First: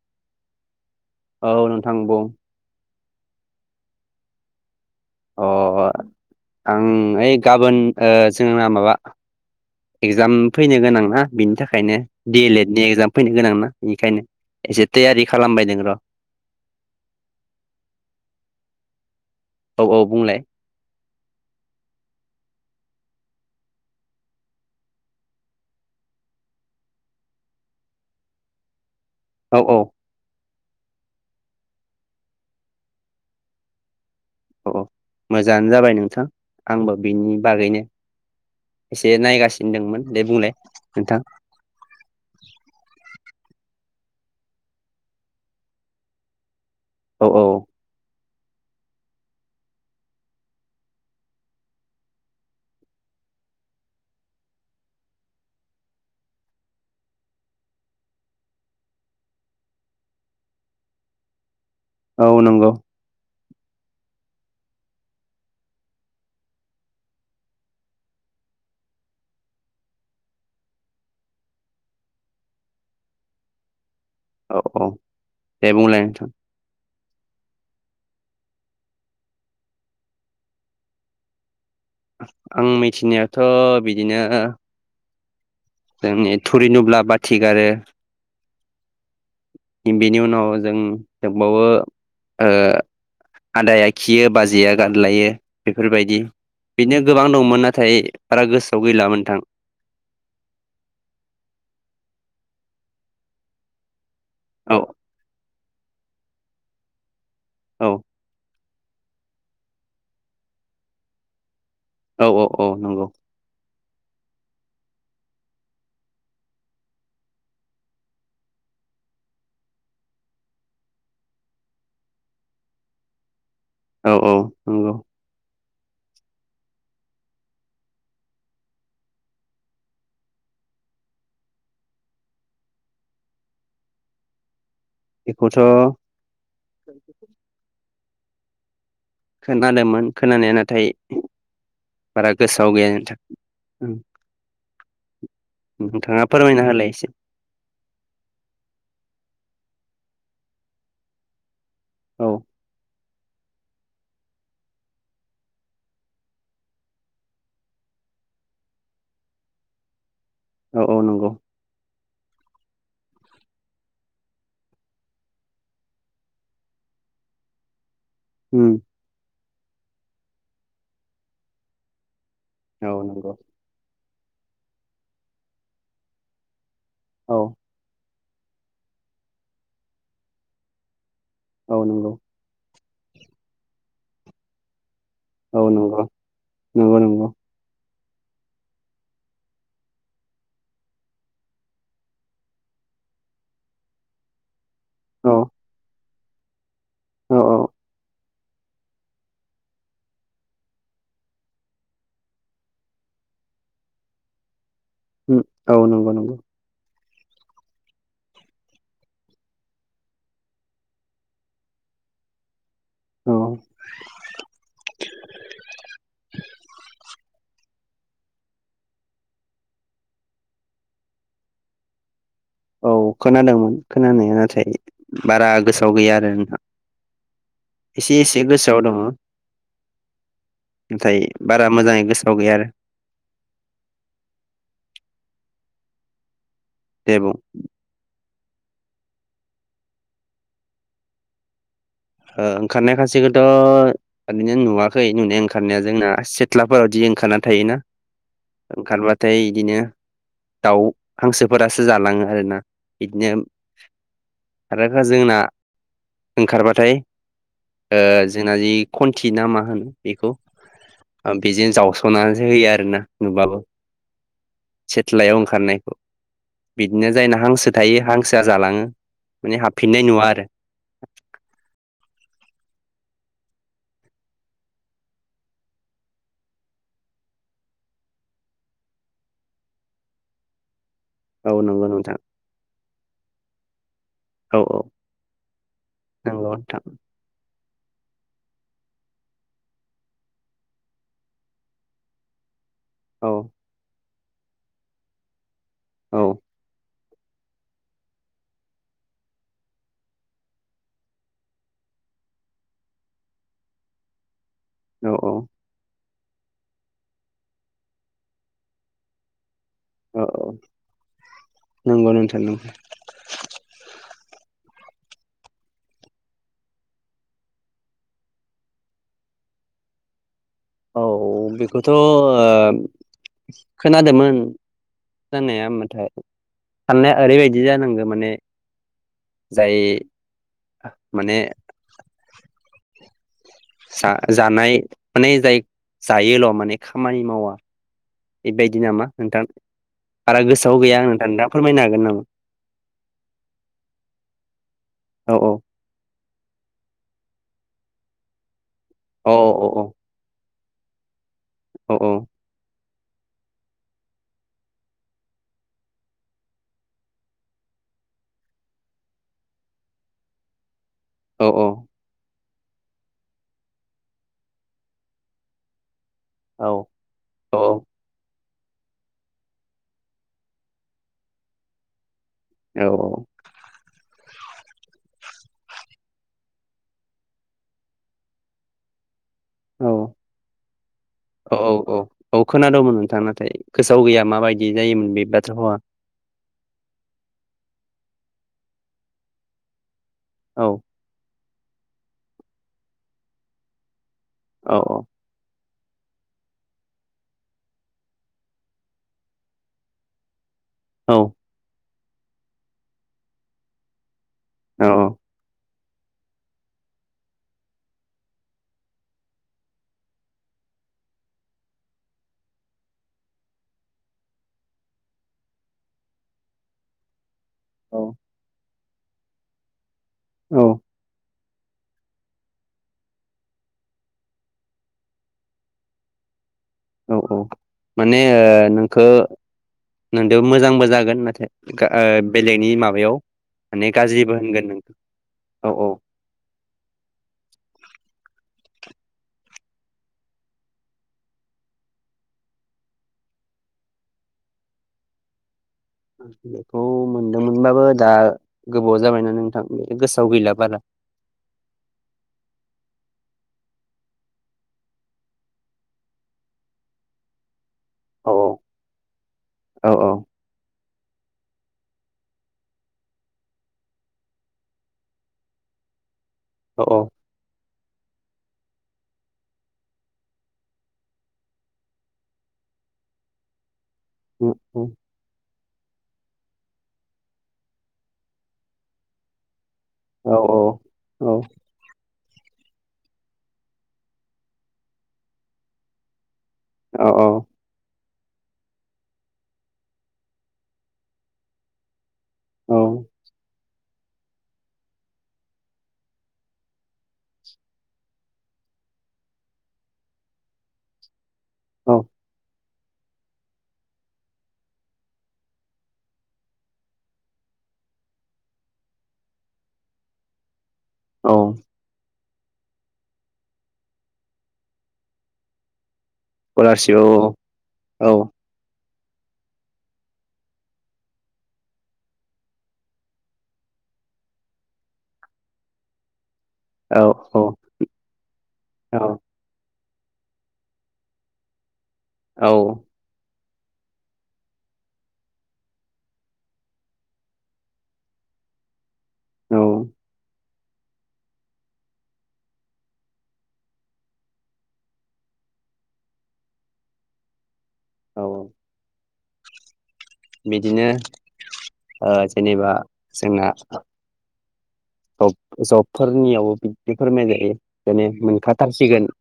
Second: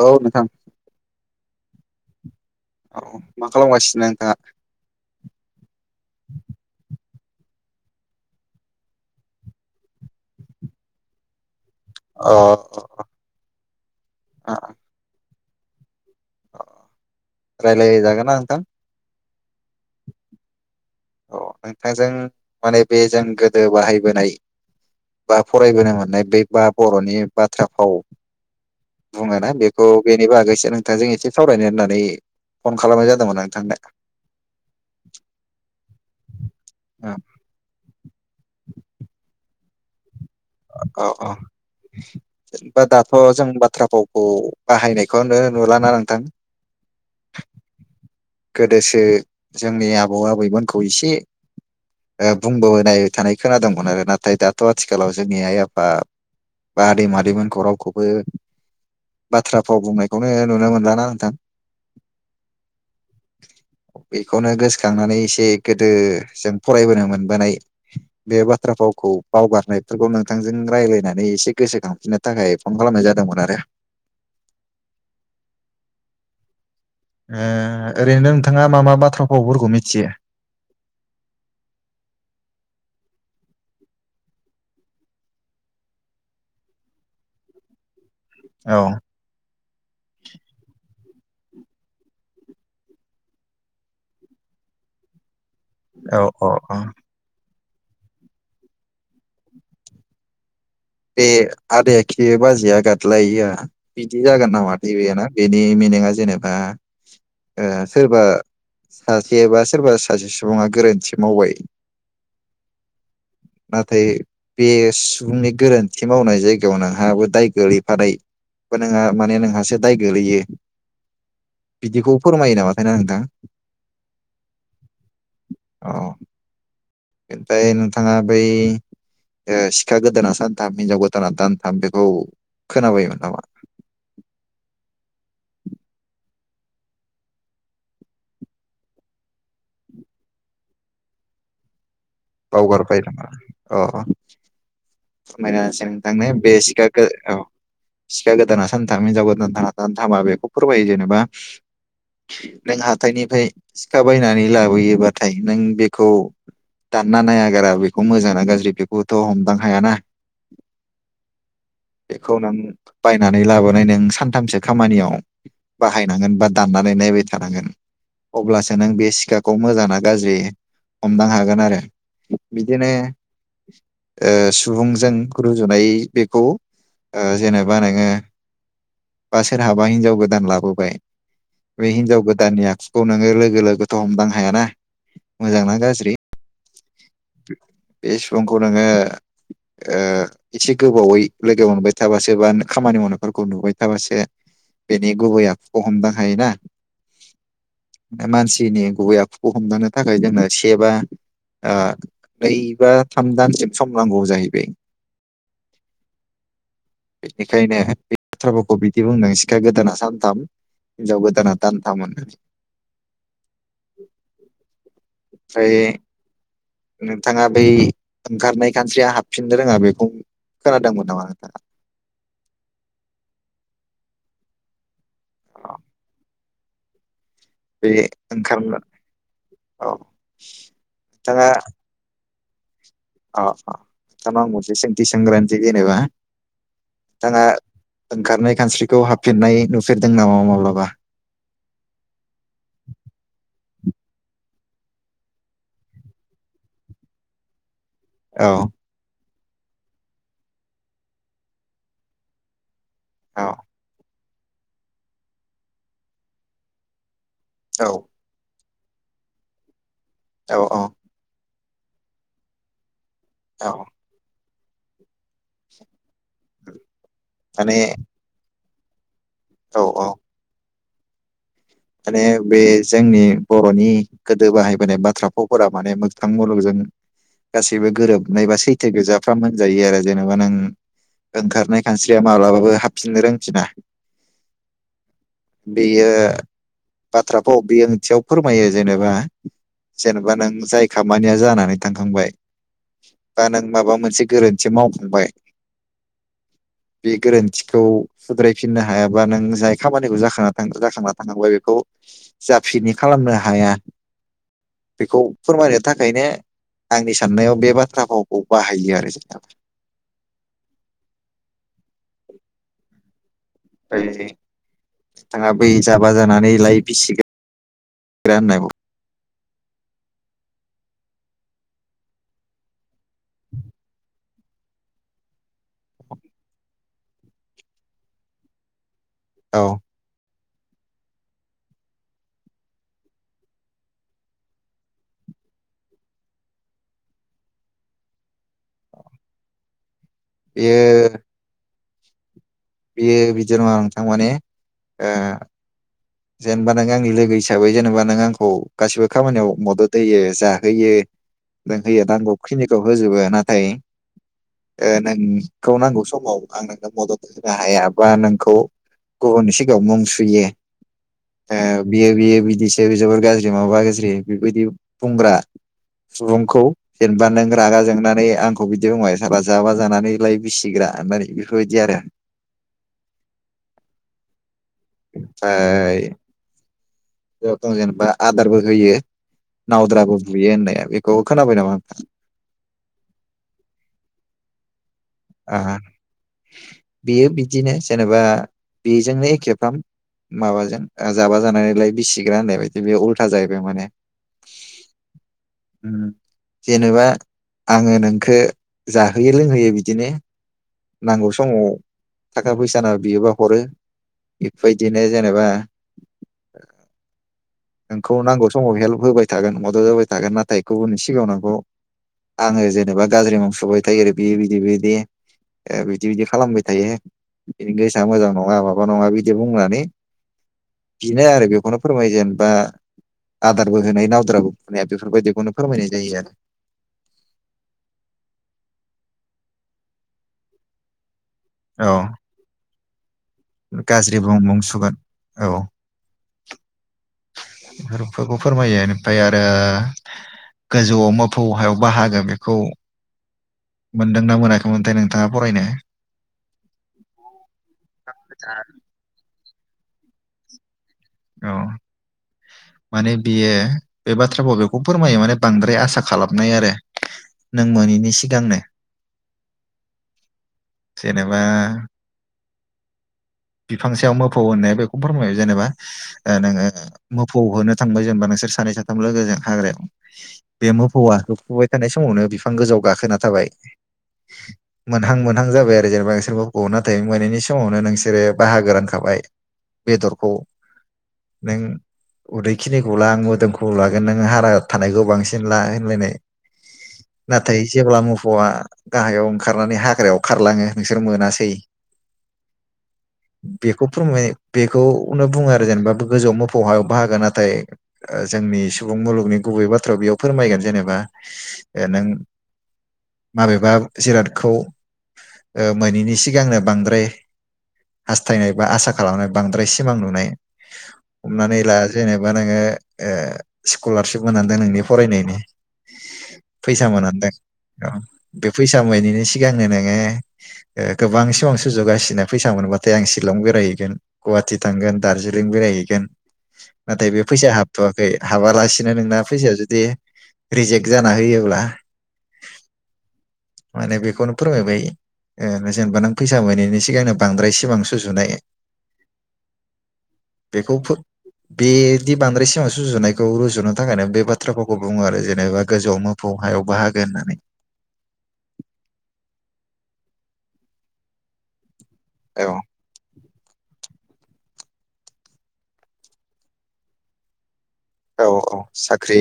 औ नोंथां औ नोंथां बुं औ मा खालामगासिनो नोंथाङा अ आं ओमफ्राय गाबोन जोंना माबा एकजाम फैनो गोनां ना बिनि थाखाय ओंखायनो अ दि एल एड नि एगजाम फैनो गोनां ना बेखायनो एसे तायारि खालामबायदों र' रायलाय जागोनना नोंथां औ औ बुंलाय औ नोंथांजों माने बे जों गोदो बाहायबोनाय बा फरायबोनो मोननाय बे बा बर'नि बाथ्रा फाव बुङोना औ औ बेखौ बेनि बागै एसे नोंथांजों एसे सावरायनो होननानै फन खालामनाय जादोंमोन नोंथांनो औ मोजाङानो जाबाय नोंथां आंबो बिनि बागैनो एसे नायगासिनो दंमोन दे बुंलाय औ नोंथां औ [inaudible] थ' जों बाथ्रा फावखौ बाहायनायखौनो नुलाना नोंथां औ औ गोदोसो जोंनि आबौ आबैमोनखौ एसे बुंबोनाय थानाय खोनादोंंमोन आरो नाथाय दाथ' आथिखालाव जोंनि आइ आफा बा आदै मादैमोनखौ रावखौबो बाथ्रा फाव बुंनायखौनो नुनो मोनलाना नोंथां औ नंगौ [inaudible] बेखौनो गोसोखांनानै एसे गोदो जों फरायबोनो मोनबोनाय बे बाथ्राखौ फावखौ बावगारनायफोरखौ नोंथांजों रायज्लायनानै एसे गोसोखांफिननो थाखाय फन खालामनाय जादोंमोन आरो औ औ दे बुंलाय नोंथां ओरैनो नोंथाङा मा मा बाथ्रा फावफोरखौ मिथियो आं मिथिनायाथ' बिदिनो जोंनि थुरि नुब्ला बाथि गारो औ बेनि उनाव जों दोंबावो आदाया खियो बाजैया गाद्लायो औ बेफोरबायदि औ औ बिदिनो गोबां दंमोन नाथाय बारा गोसोआव गैलामोन नोंथां बे आदै एखियो बाजैया गादलायोआ बिदि जागोन नामा औ थै बे ना बेनि मिनिङा जेनेबा औ सोरबा सासेबा सोरबा सासे सुबुङा गोरोन्थि मावबाय औ औ औ नंगौ नाथाय बे सुबुंनि गोरोन्थि मावनाय जायगायाव नोंहाबो दाय गोलैफानाय नोंहा माने नोंहासो दाय गोलैयो बिदिखौ फोरमायो नामाथाय ना नोंथां औ औ नोंगौ औ ओमफाय नोंथाङा बै ओ सिखा गोदाना सानथाम हिनजाव गोदाना दानथाम बेखौ खोनाबायमोन नामा? इखौथ' खोनादोमोन खोनानाया नाथाय बारा गोसोआव गैया बावगारबाय नोंथां नामा समायना सेन नोंथाङा नोंथांनो बे फोरमायना सिखा होलाय गो एसे औ सिखा गोदाना सानथाम हिजाव गोदान आ दान दानथामा बेखौ फोरमायो जेनेबा औ नों हा थायनिफाय सिखा बायनानै लाबोयोबाथाय नों बेखौ दानना नायागारा बेखौ मोजांना गाज्रि बेखौथ' हमदां हायाना औ औ नंगौ बेखौ नों बायनानै लाबोनाय नों सानथामसो खामानियाव बाहायनांगोन बा दाननानै नायबाय थानांगोन उम अब्लासो नों बे सिखाखौ मोजाङा गाज्रि हमदां हागोन आरो बिदिनो औ नंगौ ओ सुबुंजों रुजुनाय बेखौ ओ औ जेनेबा नोङो बा सोरहाबा हिनजाव गोदान लाबोबाय औ बे नंगौ हिनजाव गोदाननि आखुखौ नोङो लोगो लोगोथ' हमदां हायाना औ मोजां ना नंगौ गाज्रि नंगौ नंगौ बे सुबुंखौ नोङो ओ इसे गोबावै लोगो मोनबाय थाबासो बा खामानि मावनायफोरखौ नुबाय थाबासो बेनि औ गुबै आखुखौ हमदां हायोना। औ औ मानसिनि गुबै आखुखौ हमदानो थाखाय जोंनो सेबा ओ नै बा थाम दानसिम सम नांगौ जाहैबाय औ नंगौ नंगौ बेनिखायनो बे बाथ्राफोरखौ बिदि बुंदों सिखा गोदाना सानथाम हिनजाव गोदाना दानथाम होनना औ फ्राय नोंथाङा बै ओंखारनाय खान्स्रिया हाबफिननो रोङा बेखौ खोनादोंमोन नामा नोंथाङा औ खोनादोंमोन खोनानाया नाथाय बारा अ गोसोआव गैया आरो नोंथा बे एसे एसे ओंखारनो गोसोआव दङ' औ नाथाय नोंथाङा बारा मोजाङै गोसोआव गैया आरो अ नोंथांनाव आं मोनसे सोंथि सोनग्रोनसै जेनेबा दे बुं नोंथांआ ओंखारनाय खानस्रिखौ हाबफिननाय नुफेरदों नामा माब्लाबा ओ ओंखारनाय खानसिखौथ' ओरैनो नुवाखै नुनाय ओंखारनाया जोंना सेथ्लाफोरावदि ओंखारना थायो ना? औ ओंखारबा थाय इदिनो दाउ, हांसोफोरासो जालाङो आरोना इदिनो औ आरो जोंना ओंखारबाथाय ओ औ जोंना जि खन्थि ना मा होनो बेखौ औ औ बेजों जावस'नानैसो होयो आरो ना नुबाबो औ सेथलायाव ओंखारनायखौ बिदनो जायना हांसो माने थायो हांसोआ जालाङो माने औ हाबफिननाय नुवा आरो ए बे जोंनि बर'नि गोदो बाहायबोनाय बाथ्रा फावफोरा माने मोगथां मुलुगजों गासैबो गोरोबनाय बा सैथो गोजाफ्राम होनजायो आरो जेनेबा नों औ ओंखारनाय नंगौ नोंथां खानस्रिया माब्लाबाबो हाबफिननो रोंफिना औ औ बेयो नंगौ नोंथां बाथ्रा फा व औ बे ओंथियाव फोरमायो जेनेबा जेनेबा नों जाय खामानिया जानानै थांखांबाय औ बा नों माबा मोनसे गोरोन्थि मावफांबाय। औ। बे गोरोन्थिखौ सुद्रायफिननो हायाबा नों जाय खामानिखौ जाखांना जाखांना थांबाय बेखौ जाफिनि खालामनो हाया बेखौ औ फोरमायनो थाख खायनो आंनि साननायाव बे बाथ्रा भावखौ बाहायो आरो नोंथां। औ औ नंगौ नोंथां नंगौ। ओमफ्राय बिथाङा बै जाबा जानानै लाय बिसिगो ग्रा होन्नायखौ औ औ बेखौथ' ओ खोनादोंमोन। जानाया मबाथाय साननाया ओरैबायदि जानागो माने औ जाय माने सा जानाय माने जाय जायोल' माने खामानि मावा बेबायदि नामा नोंथां बारा गोसोआव गैया आं नोंथां दा फोरमायनो हागोन नामा? बियो बिदि नङा नोंथां माने ओ औ औ जेनबा नों आंनि लोगो हिसाबै जेनेबा नों आंखौ गासिबो औ खामानियाव औ मदद होयो जा होयो जों औ होयो नांगौ खिनिखौ होजोबो नाथाय ओ नों खौ नांगौ समाव आं नोंनो मदद होनो हाया बा नोंखौ गुबनि सिगाव मुं सुयो औ ओ बियो बियो बिदिसो जोबोर गाज्रि माबा गाज्रि बेबायदि बुंग्रा सुबुंखौ औ जेनेबा नों औ रागा जोंनानै आं खौ बिदि बुंबाय सारबा जाबा जानानै लाय बिसिग्रा होननानै बेफोरबायदि आरो। औ औ। ओइ। जथं जेनेबा आदारबो होयो नावद्राबो बुयै होनाया। औ औ औ औ खोनादोंंमोन नोंथां नाथाय गोसोआव गैया माबायदि जायोमोन। बे ओ बाथ्राफावा बेयो बिदिनो जेनेबा बेजोंनो एखेफ्राम औ माबाजों जाबा जानानै लाइ बिसिग्रा होननाय बायदि बे उल्था जाहैबाय माने। औ औ। उम जेनेबा आङो नोंखो जाहोयो लोंहोयो बिद बिदिनो औ नांगौ समाव थाखा फैसाना बियोबा हरो। इफबायदिनो औ जेनेबा नोंखौ नांगौ समाव हेल्प होबाय थागोन मद'द होबाय थागोन नाथाय गुबुननि सिगाङाव नोंखौ आङो जेनेबा गाज्रि मुं सुबाय थायो आरै बियो बेयो बिदि बै बे ओ बिदि बिदि खालामबाय थायो। बिनि गोसोआ मोजां नङा मा बा नङा बिदि बुंनानै औ बिनो आरो बेखौनो फोरमायो जेनबा आदारबो होनाय नावद्राबो बुनाया बेफोरबायदिखौनो फोरमायनाय जायो आरो। औ औ माने ओ नोंखौ नोंदो मोजांबो जागोन नाथाय गा ओ औ बेलेगनि माबायाव माने गाज्रि गाज्रिबो बुं बुं होनगोन नों सुगोन औ औ। हारुफोरखौ फोरमायो ओमफ्राय आरो गोजौआव मोफौ हायाव बाहागो बेखौ मोनदोंना मोनाखैमोनथाय नोंथाङा फरायनो? बेखौ मोनदोंमोनबाबो दा गोबाव आ जाबायना नों गोसोआव गैला बारा। औ। माने बियो बे बाथ्राखौ बेखौ फोरमायो माने बांद्राय आसा खालामनाय आरो। [inaudible] नों मोनैनि औ सिगांनो। औ [inaudible] जेनेबा बिफां सायाव मोफौ होननाया बेखौनो फोरमायो। जेनेबा ओ नोङो औ मोफौ होनो थांबाय जेनेबा नोंसोर सानै साथाम [unintelligible] मोनहां [unintelligible] मोनहां जाबाय आरो जेनेबा नोंसोर मोफौखौ नाथाय मोनाहैनि समावनो नोंसोरो बाहागो रानखाबाय बेदरखौ औ औ नों उदैखिनिखौ ला आं मोदोमखौ लागोन नों हारा थानायखौ बांसिन ला होनलायनाय‌। औ-औ जेब्ला मोफौआ गाहायाव ओंखारनानै हाग्रायाव खारलाङो नोंसोर मोनासै औ [inaudible] बेखौ बुङो बेखौनो बुङो आरो जेनेबा बे गोजौआव मोफौ हायाव बाहागो नाथाय ओ जोंनि सुबुं मुलुगनि गुबै बाथ्रायाव बेयाव फोरमायगोन जेनेबा ओ औ नों माबेबा जिरादखौ ओ मोनैनि सिगांनो बांद्राय हास्थायनाय बा आसा खालामनाय बांद्राय सिमां नुनाय औ हमनानै लााया जेनेबा नोङो ओ स्कलारशिप मोनांदों नोंनि फरायनायनि फैसा स्कलारशिप मोननायदों औ औ बे फैसा मोनिनि बेनि सिगांनो नोङो ओ गोबां सुजुगासिनो फै मोनोबा जे आं शिलं बेरायहैगोन गुवाहाटि थांगोन दार्जिलिं बेरायहैगोन। औ नाथाय बे औ फैसाया हाबथवाखै हाबालासिनो नोंना फैसाया जुदि रिजेक्ट जाना होयोब्ला औ। माने बेखौनो फोरमायबाय ओ जेनेबा नों फैसा मोनैनायनि सिगांनो बांद्राय सि सिमां जुनाय। औ। बेखौ फोर बेदि बांद्राय सिङाव सुजुनायखौ रुजुनो थाखायनो बे बाथ्राफावखौ बुङो आरो जेनेबा गोजौआव मोफौ हायाव बाहागो होननानै। औ। बिदिनो ओ औ जेनेबा जोङा जब-जबफोरनियावबो बिदि फोरमायनो हायो मेने औ औ मोनखाथारसिगोन साख्रि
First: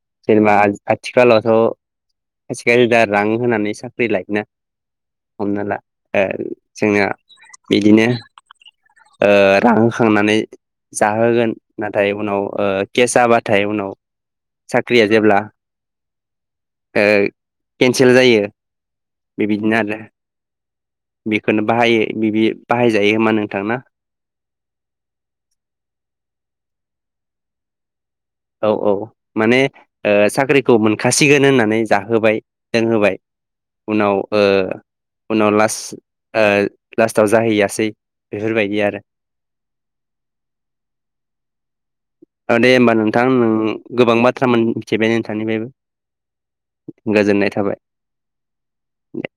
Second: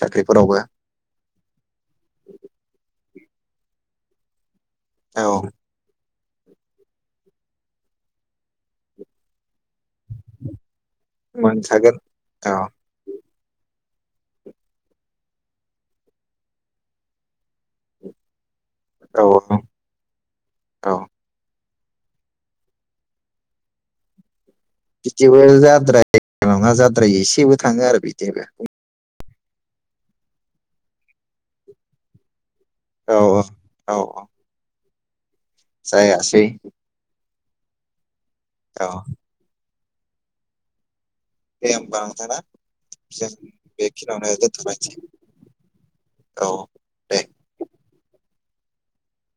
साख्रिफोरावबो [unintelligible] रां होनानै साख्रि लायोना औ हमना ला। ओ जोंना बिदिनो ओ रां खांनानै जाहोगोन मोनखागोन नाथाय उनाव‌ औ ओ केस जाबा नाथाय उनाव साख्रिया जेब्ला ओ केन्सेल जायो औ औ बिदिनो आरो। औ बेखौनो बाहायो बिदि बाहायजायो होमा नोंथां ना। बिदिबो जाद्राय नङा जाद्राय एसेबो थाङो आरो बिदि। औ-औ माने साख्रिखौ मोनखासिगोन होननानै जाहोबाय लोंहोबाय औ औ औ उनाव‌ औ ओ उनाव लास जायासै ओ लासटाव जों जाहैयासै बेफोरबायदि औ आरो। दे होमबा नोंथां ना माने होमबा नोंथां जों गोबां बेखिनियावनो बाथ्रा दोनथ'लायनोसै मोनथिबाय औ नोंथांनिफ्रायबो‌। दे गोजोननाय थाबाय ।